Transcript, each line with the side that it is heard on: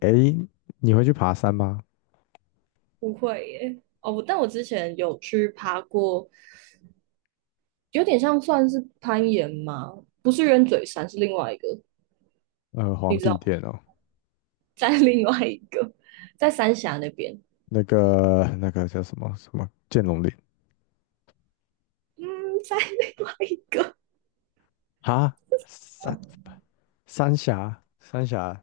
left: 诶，你会去爬山吗？
right: 不会耶。哦，但我之前有去爬过，有点像算是攀岩吗？不是鸢嘴山，是另外一个，
left: 呃，皇
right: 你知道
left: 帝
right: 吗？
left: 殿哦，
right: 在另外一个，在三峡那边，
left: 那个那个叫什么剑龙岭
right: 嗯，在另外一个
left: 啊？
right: 啊，
left: 三三峡，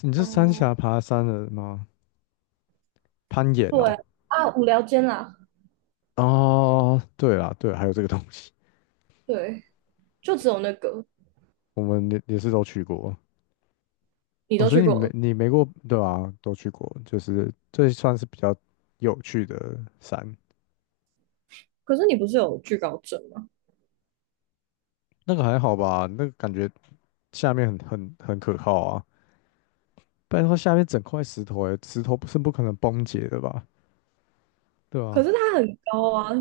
left: 你是三峡 爬山的吗？攀岩哦。
right: 对啊，无聊间啦，
left: 哦，对啦，对，还有这个东西，
right: 对，就只有那个
left: 我们也是都去过。
right: 你
left: 哦，
right: 都
left: 所以
right: 去
left: 你
right: 过
left: 没
right: 了，
left: 你没过对吧？都去过，就是这算是比较有趣的山。
right: 可是你不是有惧高症吗？
left: 那个还好吧？那个感觉下面很可靠啊。不然的话下面整块石头、欸，石头不是不可能崩解的吧？对
right: 可
left: 啊。
right: 是它很高啊，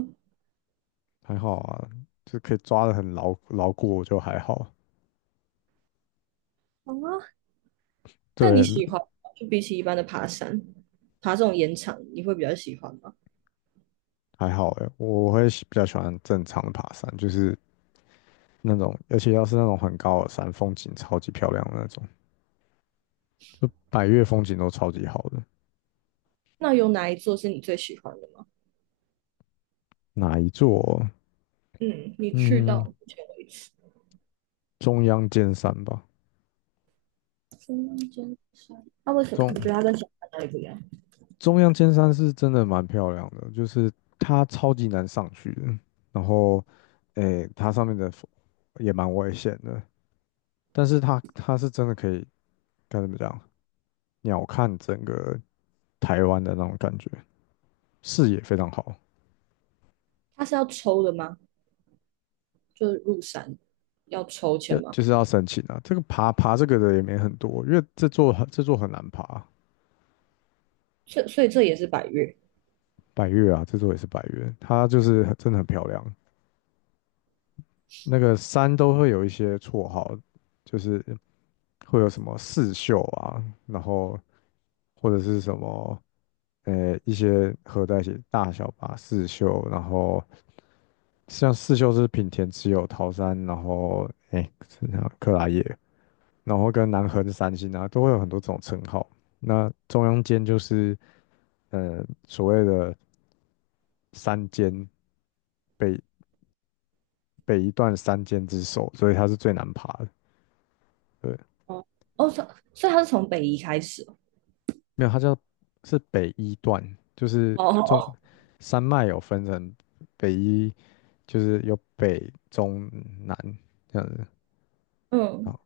left: 还好啊，就可以抓得很牢固，我就还好。
right: 啊，但你
left: 对。
right: 喜欢吗就比起一般的爬山，爬这种岩场，你会比较喜欢吗？
left: 还好哎、欸,我比较喜欢正常的爬山，就是那种，而且要是那种很高的山，风景超级漂亮的那种，就百岳风景都超级好的。
right: 那有哪一座是你最喜欢的吗？
left: 哪一座？
right: 嗯，你去到
left: 嗯，
right: 目前为止，
left: 中央尖山吧。
right: 中间山，那、啊为什么你
left: 中
right: 觉得它跟小山哪里不一样？
left: 中央尖山是真的蛮漂亮的，就是它超级难上去的，然后，诶，它上面的风也蛮危险的，但是它是真的可以该怎么讲，鸟瞰整个台湾的那种感觉，视野非常好。
right: 它是要抽的吗？就是入山要抽签
left: 要
right: 吗？
left: 就是要申请啊，这个爬这个的也没很多，因为这座很难爬。
right: 所以这也是百越
left: 百越啊，这座也是百越，它就是很真的很漂亮。那个山都会有一些绰号，就是。会有什么四秀啊，然后或者是什么一些合在一起大小吧四秀，然后像四秀是品田只有桃山，然后哎是那个克拉叶，然后跟南河的三星啊都会有很多这种称号。那中央间就是所谓的山间北北一段山间之首，所以它是最难爬的。对。
right: 哦哦，所以它是从北移开始哦
left: 没有它叫是北一段，就是
right: 哦
left: 中
right: 哦，
left: 山脉有分成北一就是有北中南这样子，然
right: 嗯，
left: 后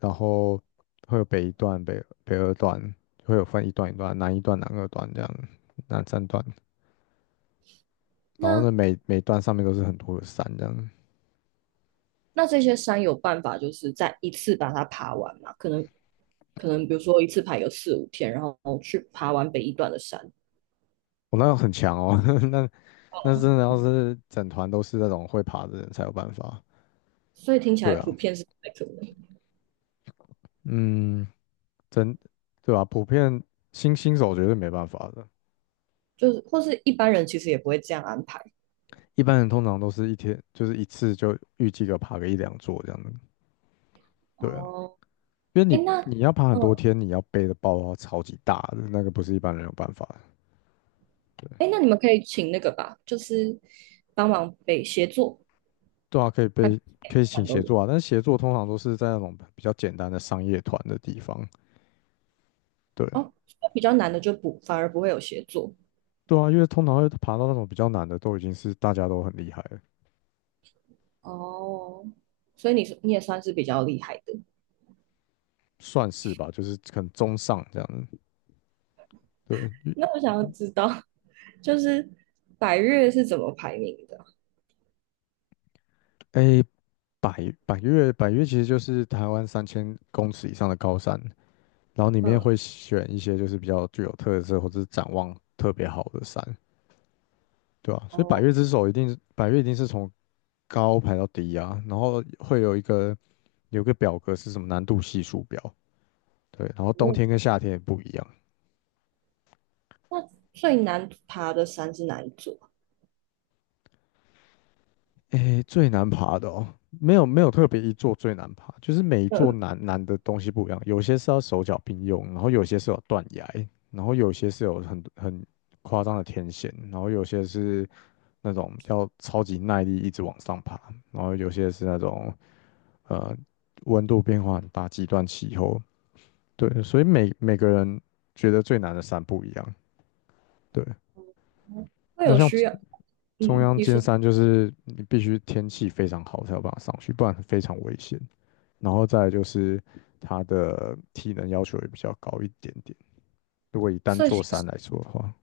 left: 然后会有北一段、北二段，会有分一段一段，南一段、南二段这样，南三段，然
right: 那
left: 后呢每段上面都是很多的山这样。
right: 那这些山有办法就是在一次把它爬完吗？可能比如说一次爬有4、5天，然后去爬完北一段的山，
left: 我、哦那个很强哦，那那真的要是整团都是那种会爬的人才有办法。
right: 所以听起来
left: 对
right: 普
left: 啊。
right: 遍是不太可能，
left: 嗯。真对吧、普遍新手绝对没办法的。
right: 就是或是一般人其实也不会这样安排
left: 一般人通常都是一天就是一次就预计个爬个一两座这样子。对啊。
right: 哦。
left: 因为
right: 哎，
left: 你
right: 那，
left: 你要爬很多
right: 嗯，
left: 天，你要背的包包超级大的，那个不是一般人有办法的。对。
right: 哎，那你们可以请那个吧，就是帮忙背协作，
left: 对啊，可以
right: 那
left: 背。
right: 每
left: 可以
right: 个
left: 请
right: 山都
left: 协
right: 有
left: 作啊，但是协作通常都是在那种比较简单的商业团的地方。对。
right: 哦。所以比较难的就不反而不会有协作
left: 对啊，因为通常会爬到那种比较难的，都已经是大家都很厉害了。
right: 哦，所以你是你也算是比较厉害的。
left: 算是吧，就是可能中上这样子。对。因
right: 那我想要知道，就是百越是怎么排名的？
left: 诶，百越其实就是台湾3000公尺以上的高山，然后里面
right: 嗯，
left: 会选一些就是比较具有特色或者是展望特别好的山。对啊，所以百
right: 哦，
left: 越之首一定是百越一定是从高排到低啊，然后会有一个有一个表格是什么难度系数表。对，然后冬
right: 嗯
left: 天跟夏天也不一样。
right: 那最难爬的山是哪一座啊？
left: 诶，最难爬的哦，没有特别一座最难爬，就是每一座
right: 嗯，
left: 难的东西不一样，有些是要手脚并用，然后有些是有断崖，然后有些是有很夸张的天险，然后有些是那种要超级耐力一直往上爬，然后有些是那种呃温度变化很大，极端气候。对，所以每个人觉得最难的山不一样。对。
right: 会
left: 那
right: 有
left: 像
right: 需要，
left: 中
right: 嗯，
left: 央
right: 你
left: 尖
right: 说，
left: 山，就是你必须天气非常好才有办法上去，不然非常危险。然后再来就是它的体能要求也比较高一点点，如果以单
right: 所以
left: 座山
right: 新
left: 来说的话。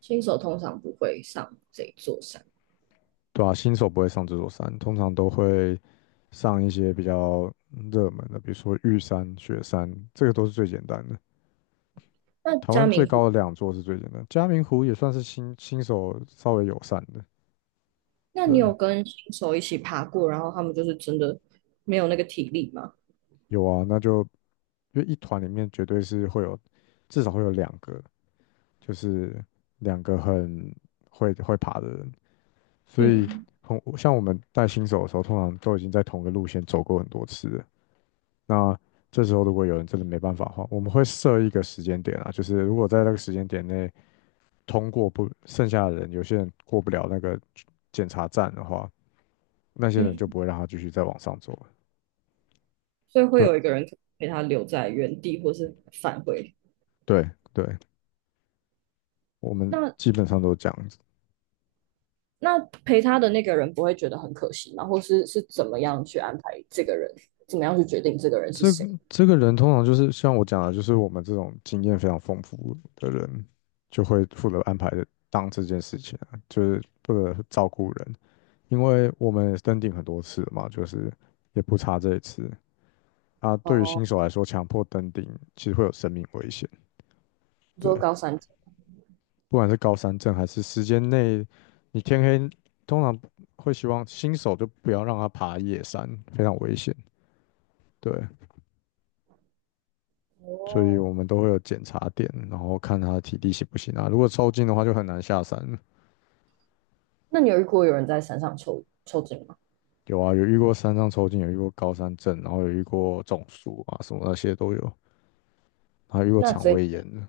right: 新手通常不会上这一座山。
left: 对啊，新手不会上这座山，通常都会上一些比较热门的，比如说玉山、雪山，这个都是最简单的。
right: 那
left: 台
right: 嘉
left: 湾最
right: 明
left: 高的两座是最简单，嘉明湖也算是新手稍微友善的。
right: 那你
left: 对。
right: 有跟新手一起爬过，然后他们就是真的没有那个体力吗？
left: 有啊，那就因为一团里面绝对是会有，至少会有两个，就是两个很会爬的人，所以
right: 嗯
left: 很像我们带新手的时候，通常都已经在同一个路线走过很多次了。那这时候如果有人真的没办法的话，我们会设一个时间点啊，就是如果在那个时间点内通过不，剩下的人有些人过不了那个检查站的话，那些人就
right: 嗯，
left: 不会让他继续再往上走了。
right: 所以会
left: 对
right: 有一个人陪他留在原地，或是返回。
left: 对对我们基
right: 那
left: 本上都这样子。
right: 那陪他的那个人不会觉得很可惜吗？或是是怎么样去安排这个人？怎么样去决定这个人是
left: 这
right: 谁？
left: 这个人通常就是像我讲的，就是我们这种经验非常丰富的人，就会负责安排当这件事情啊就是负责照顾人，因为我们也登顶很多次了嘛，就是也不差这一次啊。对于
right: 哦，
left: 新手来说，强迫登顶其实会有生命危险。
right: 你
left: 对，
right: 说高山症
left: 不管是高山症还是时间内，你天黑，通常会希望新手就不要让他爬夜山，非常危险。对。所以我
right: 哦，
left: 们都会有检查点，然后看他的体力行不行啊。如果抽筋的话，就很难下山。
right: 那你有遇过有人在山上抽筋吗？
left: 有啊，有遇过山上抽筋，有遇过高山症，然后有遇过中暑啊，什么那些都有，还遇过
right: 那
left: 肠
right: 这
left: 胃炎的。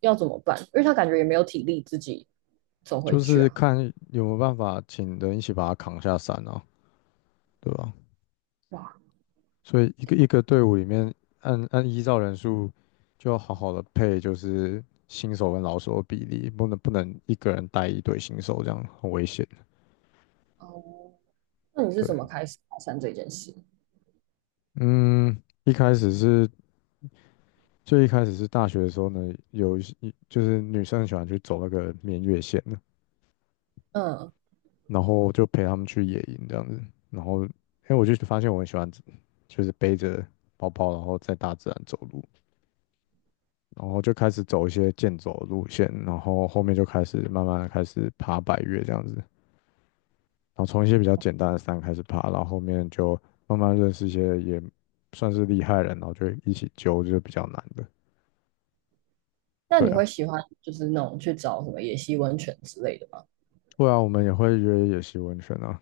right: 要怎么办？因为他感觉也没有体力自己走回
left: 就
right: 去
left: 是
right: 啊。
left: 看有没有办法请人一起把他扛下山啊，对吧？
right: 哇，
left: 所以一个一个队伍里面，按依照人数，就要好好的配，就是新手跟老手的比例，不能一个人带一队新手，这样很危险。
right: 哦，那你是
left: 对。
right: 怎么开始爬山这件事？
left: 嗯。一开始是最一开始是大学的时候呢，有一些就是女生很喜欢去走那个绵月线的，
right: 嗯，
left: 然后就陪他们去野营这样子。然后，哎，我就发现我很喜欢，就是背着包包，然后在大自然走路，然后就开始走一些健走的路线，然后后面就开始慢慢地开始爬百越这样子。然后从一些比较简单的山开始爬，然后后面就慢慢认识一些也算是厉害人，然后就一起揪，就是比较难的。
right: 那
left: 对
right: 你
left: 啊。
right: 会喜欢就是那种去找什么野溪温泉之类的吗？
left: 对啊，我们也会约野溪温泉啊。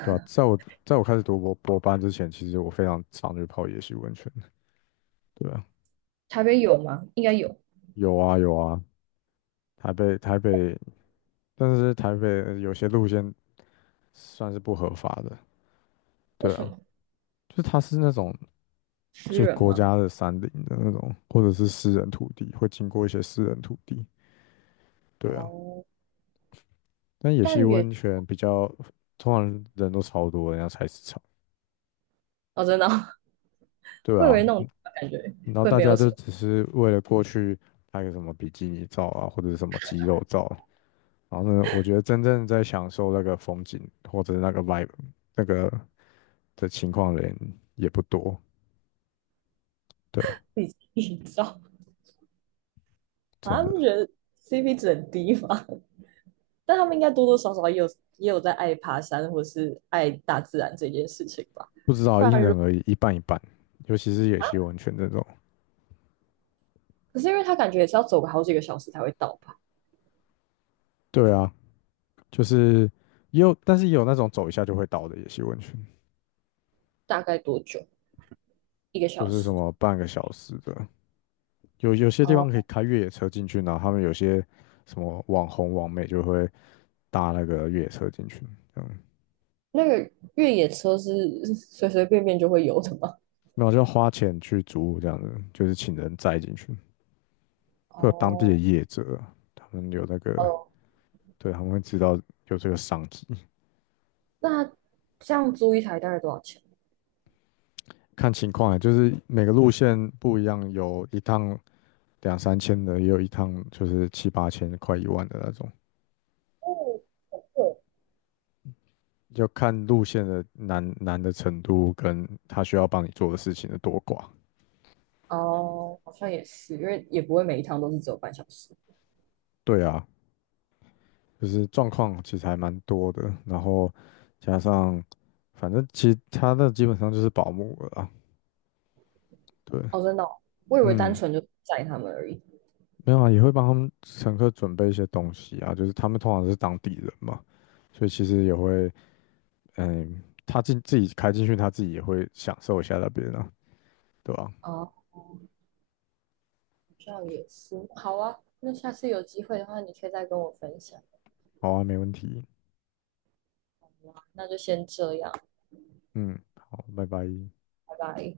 left: 对啊，在我开始读博班之前，其实我非常常去泡野溪温泉。对啊。
right: 台北有吗？应该有，
left: 有啊有啊，台北，但是台北有些路线算是不合法的。
right: 为
left: 对
right: 什
left: 啊。
right: 么？
left: 就是它是那种
right: 私
left: 就
right: 人
left: 国
right: 吗？
left: 家的山林的那种，或者是私人土地，会经过一些私人土地。对啊。
right: 哦，
left: 但野溪
right: 但也
left: 温泉比较，通常人都超多，人家菜市场。
right: 哦，真的哦，
left: 对
right: 我以
left: 啊，
right: 为那种感觉
left: 然后
right: 会
left: 大
right: 没有
left: 家
right: 什
left: 就
right: 么
left: 只是为了过去拍个什么比基尼照啊，或者是什么肌肉照，然后呢，我觉得真正在享受那个风景或者是那个 vibe 那个的情况的人也不多。对啊。
right: 自己营造，
left: 真
right: 啊，不觉
left: 的。
right: 得 CP 值很低吗？但他们应该多多少少也有也有在爱爬山或是爱大自然这件事情吧。
left: 不知道
right: 不
left: 因
right: 然如
left: 人而异，一半一半。尤其是野溪温泉这种。
right: 可是因为他感觉也是要走个好几个小时才会到吧？
left: 对啊，就是也有，但是也有那种走一下就会倒的野溪温泉，
right: 大概多久？一个
left: 就
right: 小
left: 是什
right: 时？
left: 么半个小时的。有些地方可
right: 哦。
left: 以开越野车进去，然后他们有些什么网红网美就会搭那个越野车进去，这样。
right: 那个越野车是 随随便便就会有的吗？
left: 那我就花钱去租这样子，就是请人载进去。会有当地的
right: 哦，
left: 业者，他们有那个。
right: 哦，
left: 对，他们会知道有这个商机。
right: 那这样租一台大概多少钱？
left: 看情况啊，就是每个路线不一样，有一趟2、3千的，也有一趟就是7、8千、快1万的那种。
right: 哦，很贵。
left: 要看路线的难的程度跟他需要帮你做的事情的多寡。
right: 哦，好像也是，因为也不会每一趟都是只有半小时。
left: 对啊，就是状况其实还蛮多的，然后加上反正其他的基本上就是保姆了啊。对。
right: 哦，真的哦我以为单
left: 嗯。
right: 纯就载他们而已。
left: 没有啊，也会帮他们乘客准备一些东西啊，就是他们通常是当地人嘛，所以其实也会，嗯，他进自己开进去，他自己也会享受一下那边啊，对吧？
right: 哦，好像也是。好啊，那下次有机会的话，你可以再跟我分享。
left: 好啊，没问题。
right: 那就先这样，
left: 嗯，好，拜拜。
right: 拜拜。